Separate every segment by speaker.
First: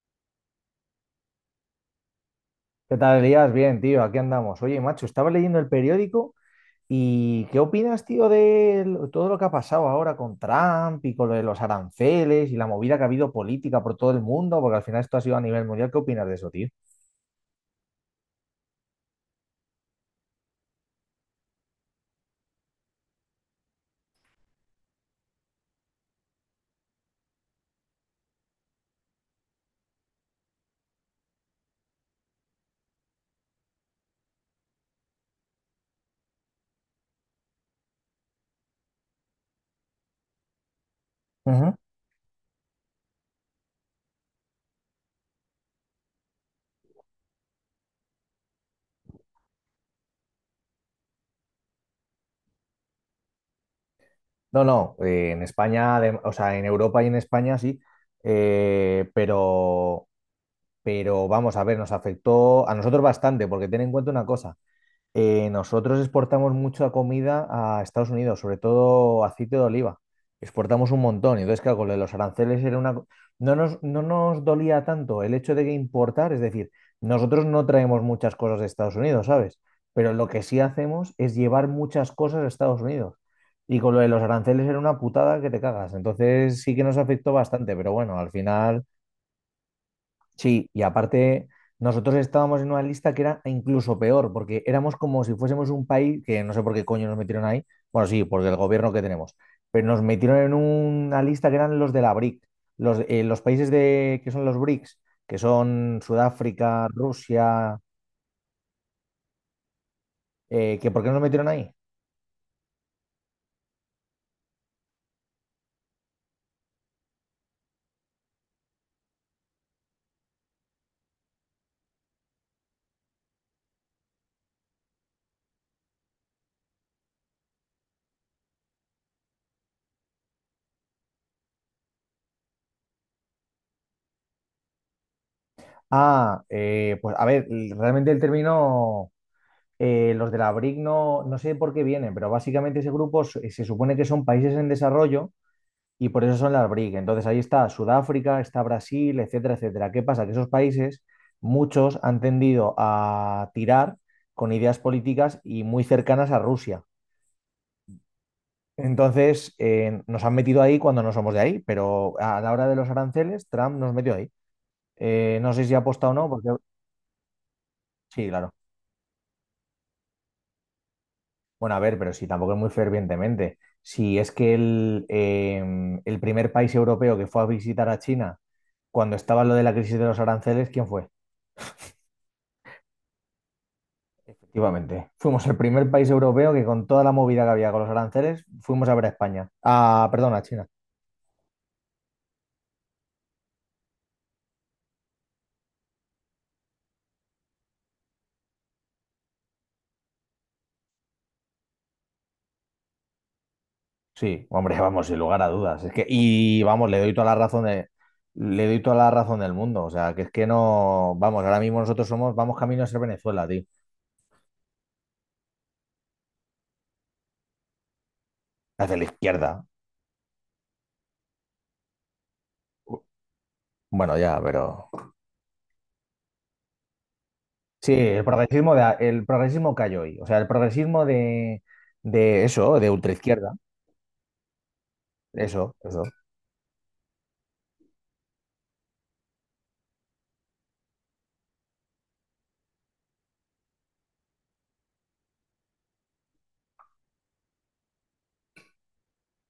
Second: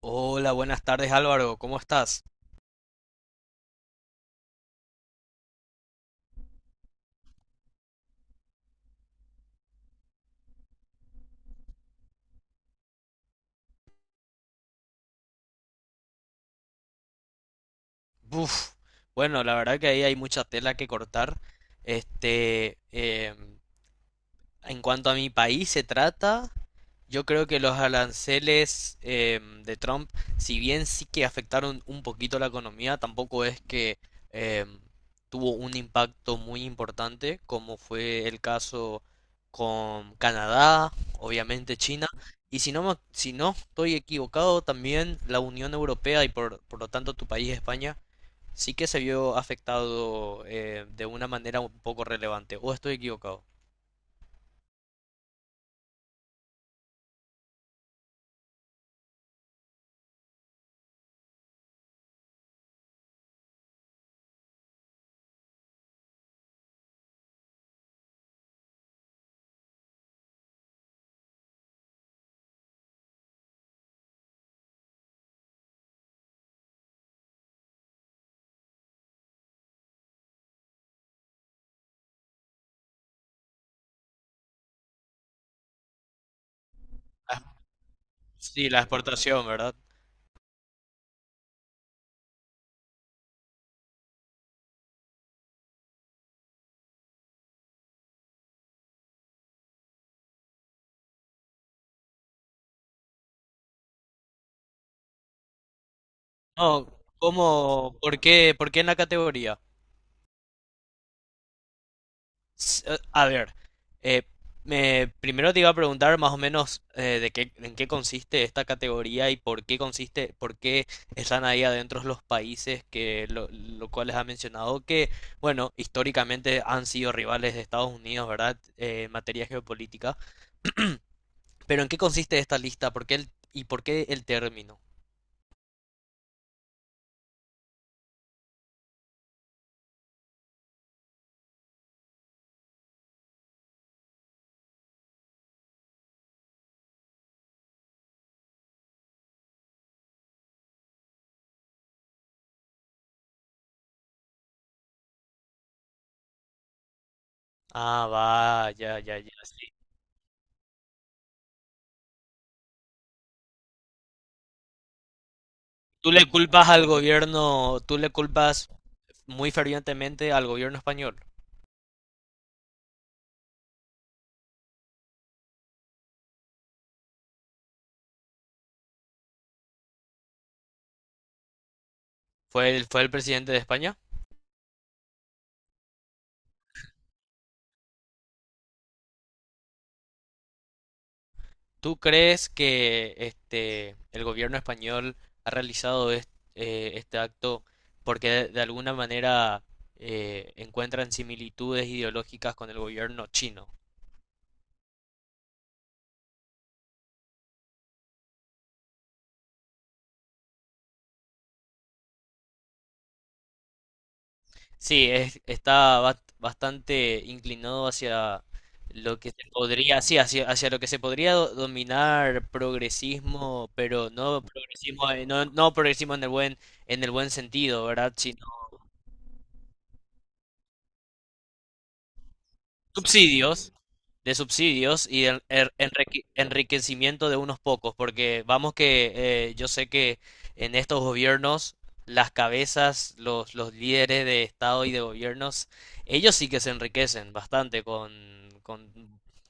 Speaker 1: Hola, buenas tardes Álvaro, ¿cómo estás?
Speaker 2: ¿Qué tal, Elías? Bien, tío, aquí andamos. Oye, macho, estaba leyendo el periódico y ¿qué opinas, tío, de todo lo que ha pasado ahora con Trump y con lo de los aranceles y la movida que ha habido política por todo el mundo? Porque al final esto ha sido a nivel mundial. ¿Qué opinas de eso, tío?
Speaker 1: Buf, bueno, la verdad que ahí hay mucha tela que cortar. Este, em, en cuanto a mi país se trata, yo creo que los aranceles de Trump, si bien sí que afectaron un poquito la economía, tampoco es que em, tuvo un impacto muy importante, como fue el caso con Canadá,
Speaker 2: Ujú.
Speaker 1: obviamente China, y si no, si no estoy equivocado, también la Unión Europea y por lo tanto tu país, España, sí que se vio afectado de una manera un poco relevante. ¿O estoy equivocado?
Speaker 2: No, no, en España, o sea, en Europa y en España sí, eh, pero, pero vamos a ver, nos afectó a nosotros bastante, porque ten en cuenta una cosa. Nosotros exportamos mucha comida a Estados Unidos, sobre todo aceite de oliva. Exportamos un montón. Y entonces, claro, con lo de los aranceles era una. No nos dolía tanto el hecho de que importar, es decir, nosotros no traemos muchas cosas de Estados Unidos, ¿sabes? Pero lo que sí hacemos es llevar muchas cosas a Estados Unidos. Y con lo de los aranceles era una putada que te cagas. Entonces sí que nos afectó
Speaker 1: Ah,
Speaker 2: bastante, pero bueno, al
Speaker 1: sí, la
Speaker 2: final.
Speaker 1: exportación, ¿verdad?
Speaker 2: Sí, y aparte nosotros estábamos en una lista que era incluso peor, porque éramos como si fuésemos un país que no sé por qué coño nos metieron ahí. Bueno, sí, porque el gobierno que tenemos, pero nos metieron en una lista que eran los de la BRIC, los países de, que son los BRICS, que son
Speaker 1: No,
Speaker 2: Sudáfrica, Rusia,
Speaker 1: ¿cómo? ¿Por qué? ¿Por qué en la categoría?
Speaker 2: que ¿por qué nos metieron ahí?
Speaker 1: A ver, eh, primero te iba a preguntar más o menos de qué, en qué consiste esta categoría y por qué consiste, por qué están ahí adentro los países que lo cual les ha mencionado que, bueno, históricamente han sido rivales de Estados Unidos, ¿verdad? En materia geopolítica. Pero ¿en qué consiste esta lista? ¿Por qué el, y por qué el término?
Speaker 2: Pues a ver, realmente el término, los de la BRIC no sé por qué vienen, pero básicamente ese grupo se supone que son países en desarrollo y por eso son las BRIC. Entonces ahí está Sudáfrica, está Brasil, etcétera, etcétera. ¿Qué pasa? Que esos países, muchos han tendido a tirar con ideas políticas y muy cercanas a Rusia.
Speaker 1: Ah, va, ya, ya, ya,
Speaker 2: Entonces
Speaker 1: sí.
Speaker 2: nos han metido ahí cuando no somos de ahí, pero a la hora de los aranceles, Trump nos metió ahí. No sé si ha
Speaker 1: Tú
Speaker 2: o
Speaker 1: le
Speaker 2: no, porque
Speaker 1: culpas al gobierno, tú le
Speaker 2: sí, claro.
Speaker 1: culpas muy fervientemente al gobierno español.
Speaker 2: Bueno, a ver, pero sí, tampoco es muy fervientemente. Si es que el primer país europeo que fue a visitar a China cuando estaba lo de la crisis de los aranceles, ¿quién fue?
Speaker 1: Fue el presidente de España.
Speaker 2: Efectivamente. Fuimos el primer país europeo que con toda la movida que había con los aranceles, fuimos a ver a España. Ah, perdón, a China.
Speaker 1: ¿Tú crees que el gobierno español ha realizado este acto porque de alguna manera encuentran similitudes ideológicas con el gobierno chino?
Speaker 2: Sí, hombre, vamos, sin lugar a dudas. Es que, y vamos, le doy toda la razón del mundo. O sea, que es que no, vamos, ahora mismo nosotros somos, vamos camino a ser Venezuela, tío.
Speaker 1: Sí, está bastante inclinado hacia
Speaker 2: Hacia la
Speaker 1: lo que se
Speaker 2: izquierda.
Speaker 1: podría, sí, hacia lo que se podría dominar progresismo, pero
Speaker 2: Bueno, ya,
Speaker 1: no
Speaker 2: pero.
Speaker 1: progresismo, no progresismo en el en el buen sentido,
Speaker 2: Sí,
Speaker 1: ¿verdad?
Speaker 2: el
Speaker 1: Sino
Speaker 2: progresismo el progresismo cayó hoy. O sea, el progresismo de eso, de ultraizquierda.
Speaker 1: subsidios, de subsidios y de
Speaker 2: Eso, eso.
Speaker 1: enriquecimiento de unos pocos, porque vamos que yo sé que en estos gobiernos las cabezas, los líderes de Estado y de gobiernos, ellos sí que se enriquecen bastante con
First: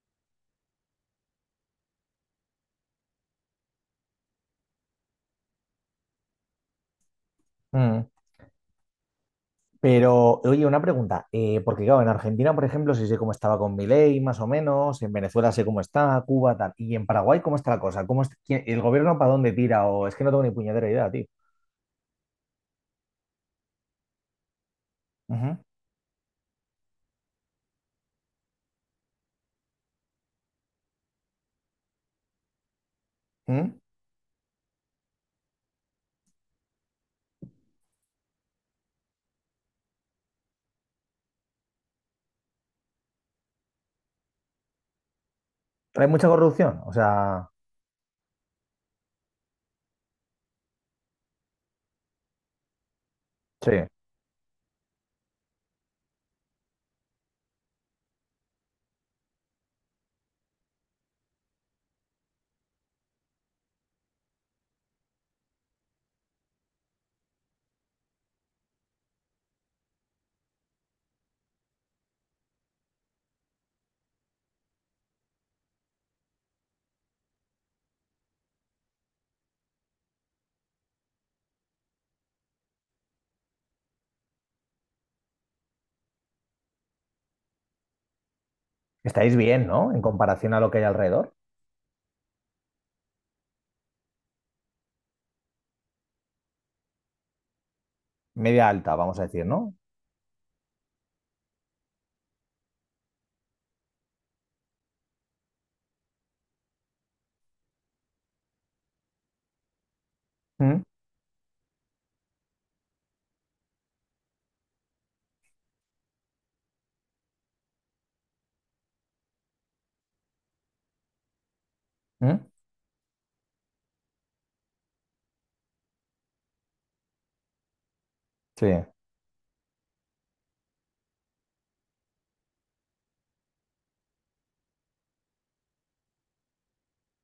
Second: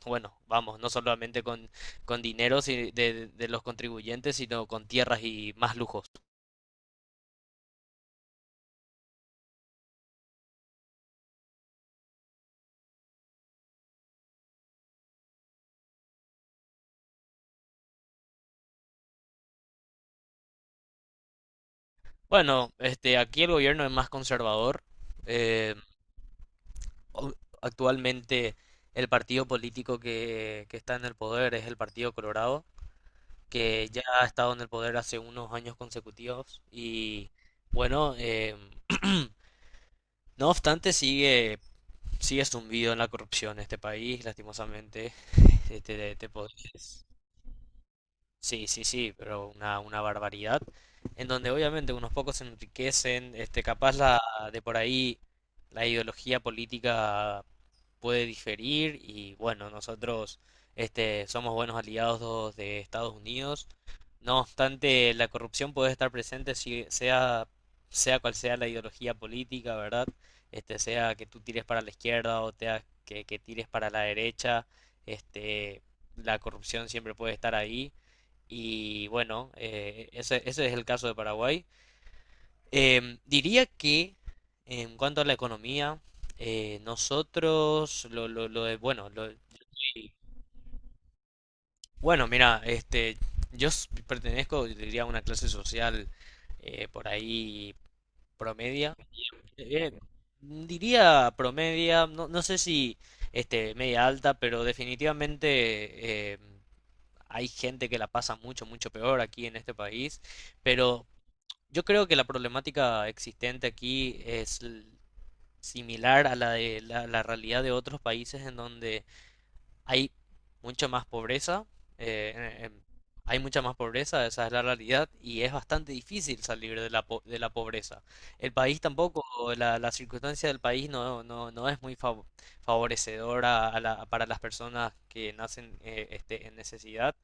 Speaker 1: bueno, vamos, no solamente con dinero de los contribuyentes, sino con tierras y más lujos.
Speaker 2: Mm. Pero, oye, una pregunta, porque claro, en Argentina, por ejemplo, sí sé cómo estaba con Milei, más o menos, en Venezuela sé cómo está, Cuba, tal, y en Paraguay, ¿cómo está la cosa? ¿Cómo el gobierno para dónde tira? O es que no tengo ni puñetera idea, tío.
Speaker 1: Bueno, aquí el gobierno es más conservador.
Speaker 2: Ujú.
Speaker 1: eh, o- Actualmente el partido político que está en el poder es el Partido Colorado,
Speaker 2: ¿Mm?
Speaker 1: que ya ha estado en el poder hace unos años consecutivos y bueno, no obstante sigue zumbido en la corrupción este país, lastimosamente.
Speaker 2: ¿Hay
Speaker 1: Este,
Speaker 2: mucha
Speaker 1: te
Speaker 2: corrupción? O
Speaker 1: podés-
Speaker 2: sea,
Speaker 1: Sí, sí, sí, pero una barbaridad. En donde obviamente unos pocos se enriquecen,
Speaker 2: sí,
Speaker 1: de por ahí la ideología política puede diferir y bueno, nosotros somos buenos aliados de Estados Unidos. No obstante, la corrupción puede estar presente si sea, sea cual sea la ideología política, ¿verdad? Sea que tú tires para la izquierda o sea que tires para la derecha, este, la corrupción siempre puede estar ahí. Y bueno, ese es el caso de Paraguay. Em, diría que en cuanto a la economía, nosotros, lo de, bueno, lo,
Speaker 2: estáis bien, ¿no? En comparación a lo que hay alrededor.
Speaker 1: bueno, mira, pertenezco, yo diría, a una clase social por ahí
Speaker 2: Media alta,
Speaker 1: promedia.
Speaker 2: vamos a decir, ¿no?
Speaker 1: Eh, diría promedia, no, no sé si media alta, pero definitivamente hay gente que la pasa mucho, mucho peor aquí en este país.
Speaker 2: ¿Mm?
Speaker 1: Pero yo creo que la problemática existente aquí es similar a la de la realidad de otros países en donde hay mucha más pobreza, eh,
Speaker 2: ¿Mm?
Speaker 1: en- en- hay mucha más pobreza, esa es la realidad, y es bastante difícil salir de de la pobreza. El
Speaker 2: Sí.
Speaker 1: país tampoco, la circunstancia del país no es muy favorecedora a para las personas que nacen en necesidad,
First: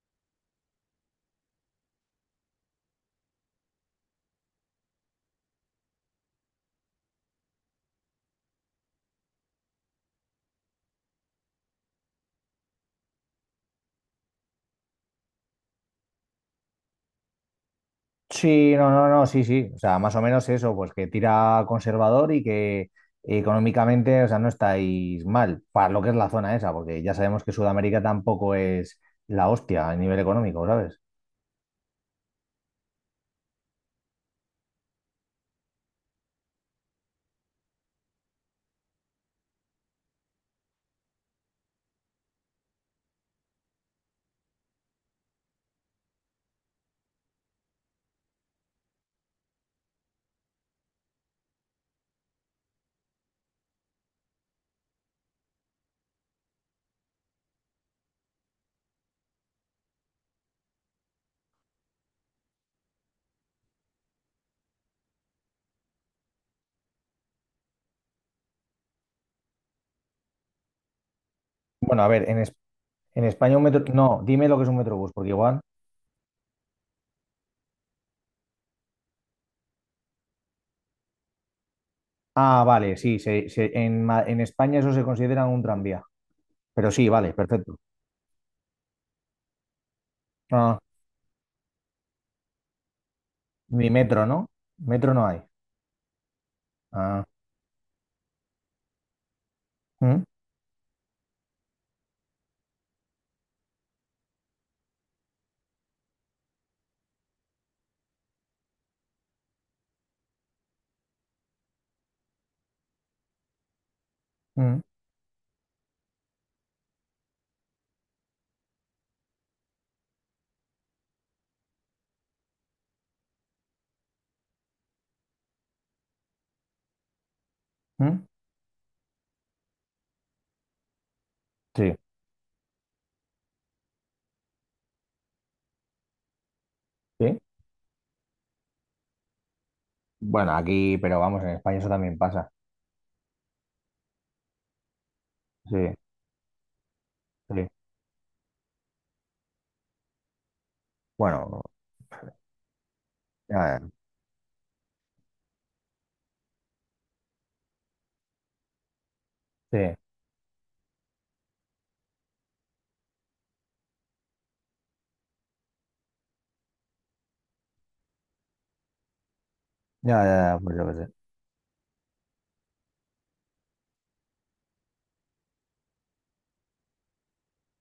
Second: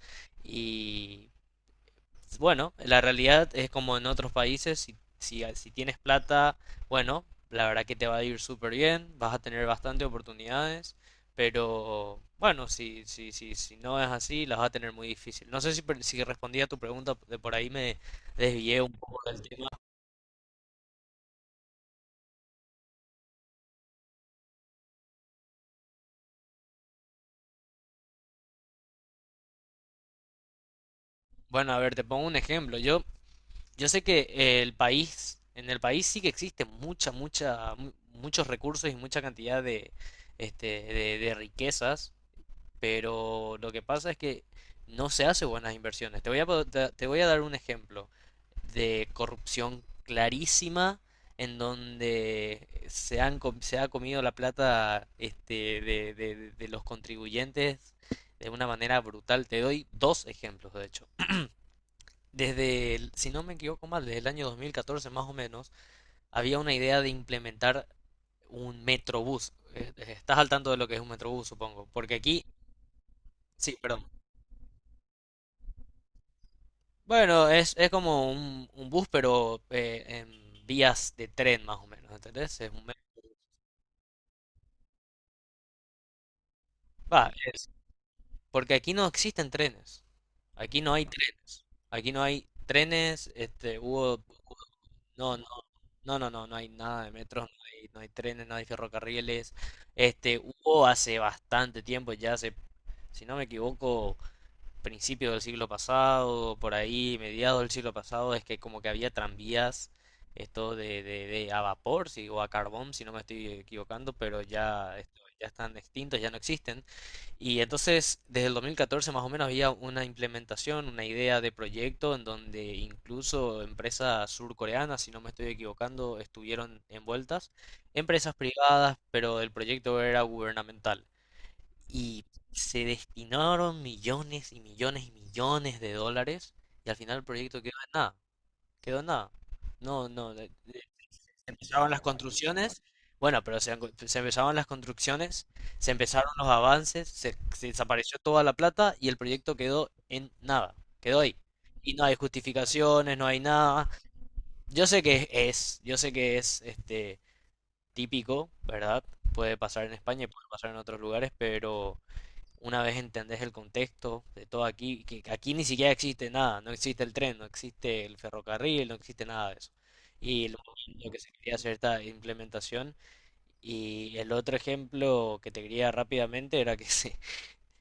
Speaker 1: bueno, la realidad es como en otros países, si tienes plata, bueno, la verdad que te va a ir súper bien, vas a tener bastante oportunidades, pero bueno, si no es así, las vas a tener muy difícil. No sé si respondí a tu pregunta, de por ahí me
Speaker 2: Sí,
Speaker 1: desvié
Speaker 2: no,
Speaker 1: un
Speaker 2: no,
Speaker 1: poco
Speaker 2: no,
Speaker 1: del
Speaker 2: sí,
Speaker 1: tema.
Speaker 2: sí. O sea, más o menos eso, pues que tira conservador y que económicamente, o sea, no estáis mal para lo que es la zona esa, porque ya sabemos que Sudamérica tampoco es la hostia a nivel económico, ¿sabes?
Speaker 1: Bueno, a ver, te pongo un ejemplo. Yo sé que en el país sí que existe muchos recursos y mucha cantidad de, de riquezas. Pero lo que pasa es que no se hace buenas inversiones. Te voy a dar un ejemplo de corrupción clarísima en donde se ha comido la plata de los contribuyentes de una manera brutal. Te doy dos ejemplos, de hecho. Si no me equivoco mal, desde el año 2014 más o menos, había una idea de implementar un metrobús. Estás al tanto de lo que es un metrobús, supongo.
Speaker 2: Bueno, a
Speaker 1: Porque
Speaker 2: ver,
Speaker 1: aquí,
Speaker 2: En España un
Speaker 1: sí,
Speaker 2: metro.
Speaker 1: perdón.
Speaker 2: No, dime lo que es un metrobús, porque igual.
Speaker 1: Bueno, es como un bus, pero en vías de tren más o menos, ¿entendés?
Speaker 2: Ah,
Speaker 1: Es un me-
Speaker 2: vale, sí, en España eso se considera un tranvía. Pero sí,
Speaker 1: Va,
Speaker 2: vale,
Speaker 1: es-
Speaker 2: perfecto.
Speaker 1: Porque aquí no existen trenes.
Speaker 2: Ah,
Speaker 1: Aquí no hay trenes. Aquí no hay trenes,
Speaker 2: ni metro, ¿no?
Speaker 1: hubo-
Speaker 2: Metro no
Speaker 1: no,
Speaker 2: hay.
Speaker 1: no, no hay nada de
Speaker 2: Ah,
Speaker 1: metros, no hay trenes, no hay ferrocarriles.
Speaker 2: mm,
Speaker 1: Hubo hace bastante tiempo, si no me equivoco, principios del siglo pasado, por ahí, mediados del siglo pasado, es que como que había tranvías, de a vapor, si, o a carbón, si no me estoy equivocando, pero
Speaker 2: mm,
Speaker 1: ya, ya están extintos, ya no existen. Y entonces, desde el 2014 más o menos había una implementación, una idea de proyecto en donde incluso empresas surcoreanas, si no me estoy equivocando, estuvieron envueltas,
Speaker 2: mm.
Speaker 1: empresas privadas, pero el proyecto era gubernamental.
Speaker 2: Sí,
Speaker 1: Y se destinaron millones y millones y millones de dólares y al final el
Speaker 2: sí.
Speaker 1: proyecto quedó en nada, quedó en nada. No, no,
Speaker 2: Bueno,
Speaker 1: de-
Speaker 2: aquí, pero vamos, en
Speaker 1: Se
Speaker 2: España eso
Speaker 1: empezaron las
Speaker 2: también pasa.
Speaker 1: construcciones, bueno, pero se, han se empezaron las construcciones,
Speaker 2: Sí,
Speaker 1: se empezaron los avances,
Speaker 2: sí.
Speaker 1: se desapareció toda la plata y el proyecto quedó en nada, quedó ahí.
Speaker 2: Bueno,
Speaker 1: Y no hay justificaciones, no hay
Speaker 2: ya, ya,
Speaker 1: nada. Yo sé que es típico, ¿verdad? Puede
Speaker 2: sí.
Speaker 1: pasar en España y puede pasar en otros lugares, pero una vez entendés el contexto de todo aquí, que aquí ni siquiera existe nada, no existe el tren, no existe el ferrocarril, no existe nada de eso.
Speaker 2: Ya,
Speaker 1: Y
Speaker 2: ya,
Speaker 1: lo,
Speaker 2: ya, pues yo qué
Speaker 1: lo
Speaker 2: sé.
Speaker 1: que se quería hacer esta implementación. Y el otro ejemplo que te quería rápidamente era que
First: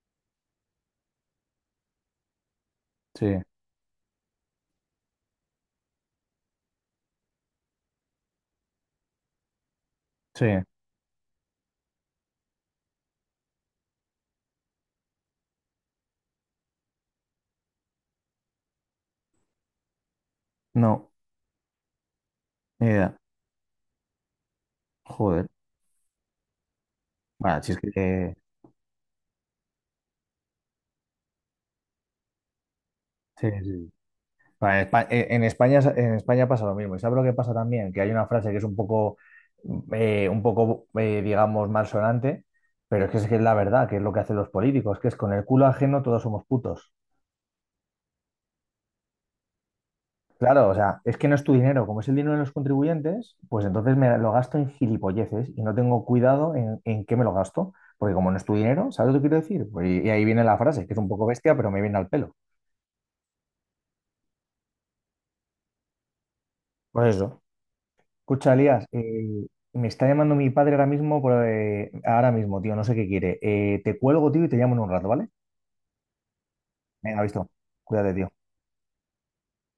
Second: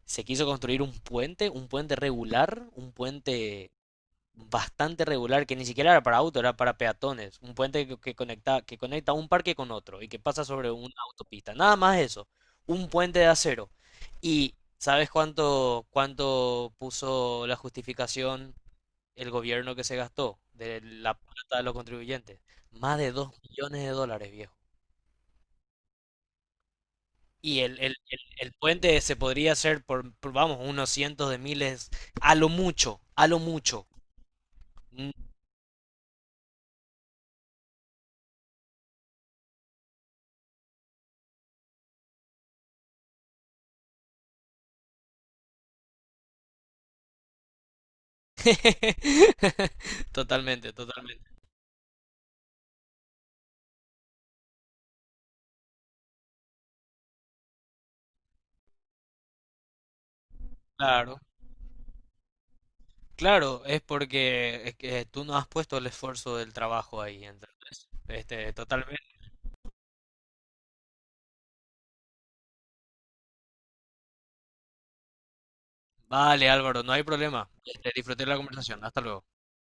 Speaker 1: se quiso construir un puente regular, un
Speaker 2: Sí,
Speaker 1: puente bastante regular, que ni siquiera era para auto, era para peatones, un puente que conecta un parque con otro y que pasa
Speaker 2: sí.
Speaker 1: sobre una autopista, nada más eso, un puente de acero. ¿Y sabes cuánto puso la justificación el gobierno que se gastó de
Speaker 2: No,
Speaker 1: la plata de los contribuyentes?
Speaker 2: ni
Speaker 1: Más de
Speaker 2: idea.
Speaker 1: $2 millones, viejo.
Speaker 2: Joder.
Speaker 1: Y
Speaker 2: Bueno, si es que.
Speaker 1: el puente se podría hacer vamos, unos cientos de miles, a lo mucho, a lo
Speaker 2: Sí,
Speaker 1: mucho.
Speaker 2: sí. Bueno, en España pasa lo mismo. ¿Y sabes lo que pasa también? Que hay una frase que es un poco, digamos, malsonante, pero es que es la verdad, que es lo que hacen los políticos, que es con el culo ajeno todos somos putos. Claro, o
Speaker 1: Totalmente,
Speaker 2: sea, es que
Speaker 1: totalmente.
Speaker 2: no es tu dinero, como es el dinero de los contribuyentes, pues entonces me lo gasto en gilipolleces y no tengo cuidado en qué me lo gasto, porque como no es tu dinero, ¿sabes lo que quiero decir? Pues y ahí viene la frase, que es un
Speaker 1: Claro,
Speaker 2: poco bestia, pero me viene al pelo.
Speaker 1: claro, es porque es que tú no has puesto el esfuerzo del trabajo
Speaker 2: Pues
Speaker 1: ahí,
Speaker 2: eso.
Speaker 1: entonces.
Speaker 2: Escucha, Elías,
Speaker 1: Totalmente.
Speaker 2: me está llamando mi padre ahora mismo, ahora mismo, tío, no sé qué quiere. Te cuelgo, tío, y te llamo en un rato, ¿vale?
Speaker 1: Vale, Álvaro, no hay
Speaker 2: Venga, visto.
Speaker 1: problema.
Speaker 2: Cuídate,
Speaker 1: Disfruté
Speaker 2: tío.
Speaker 1: la conversación. Hasta luego.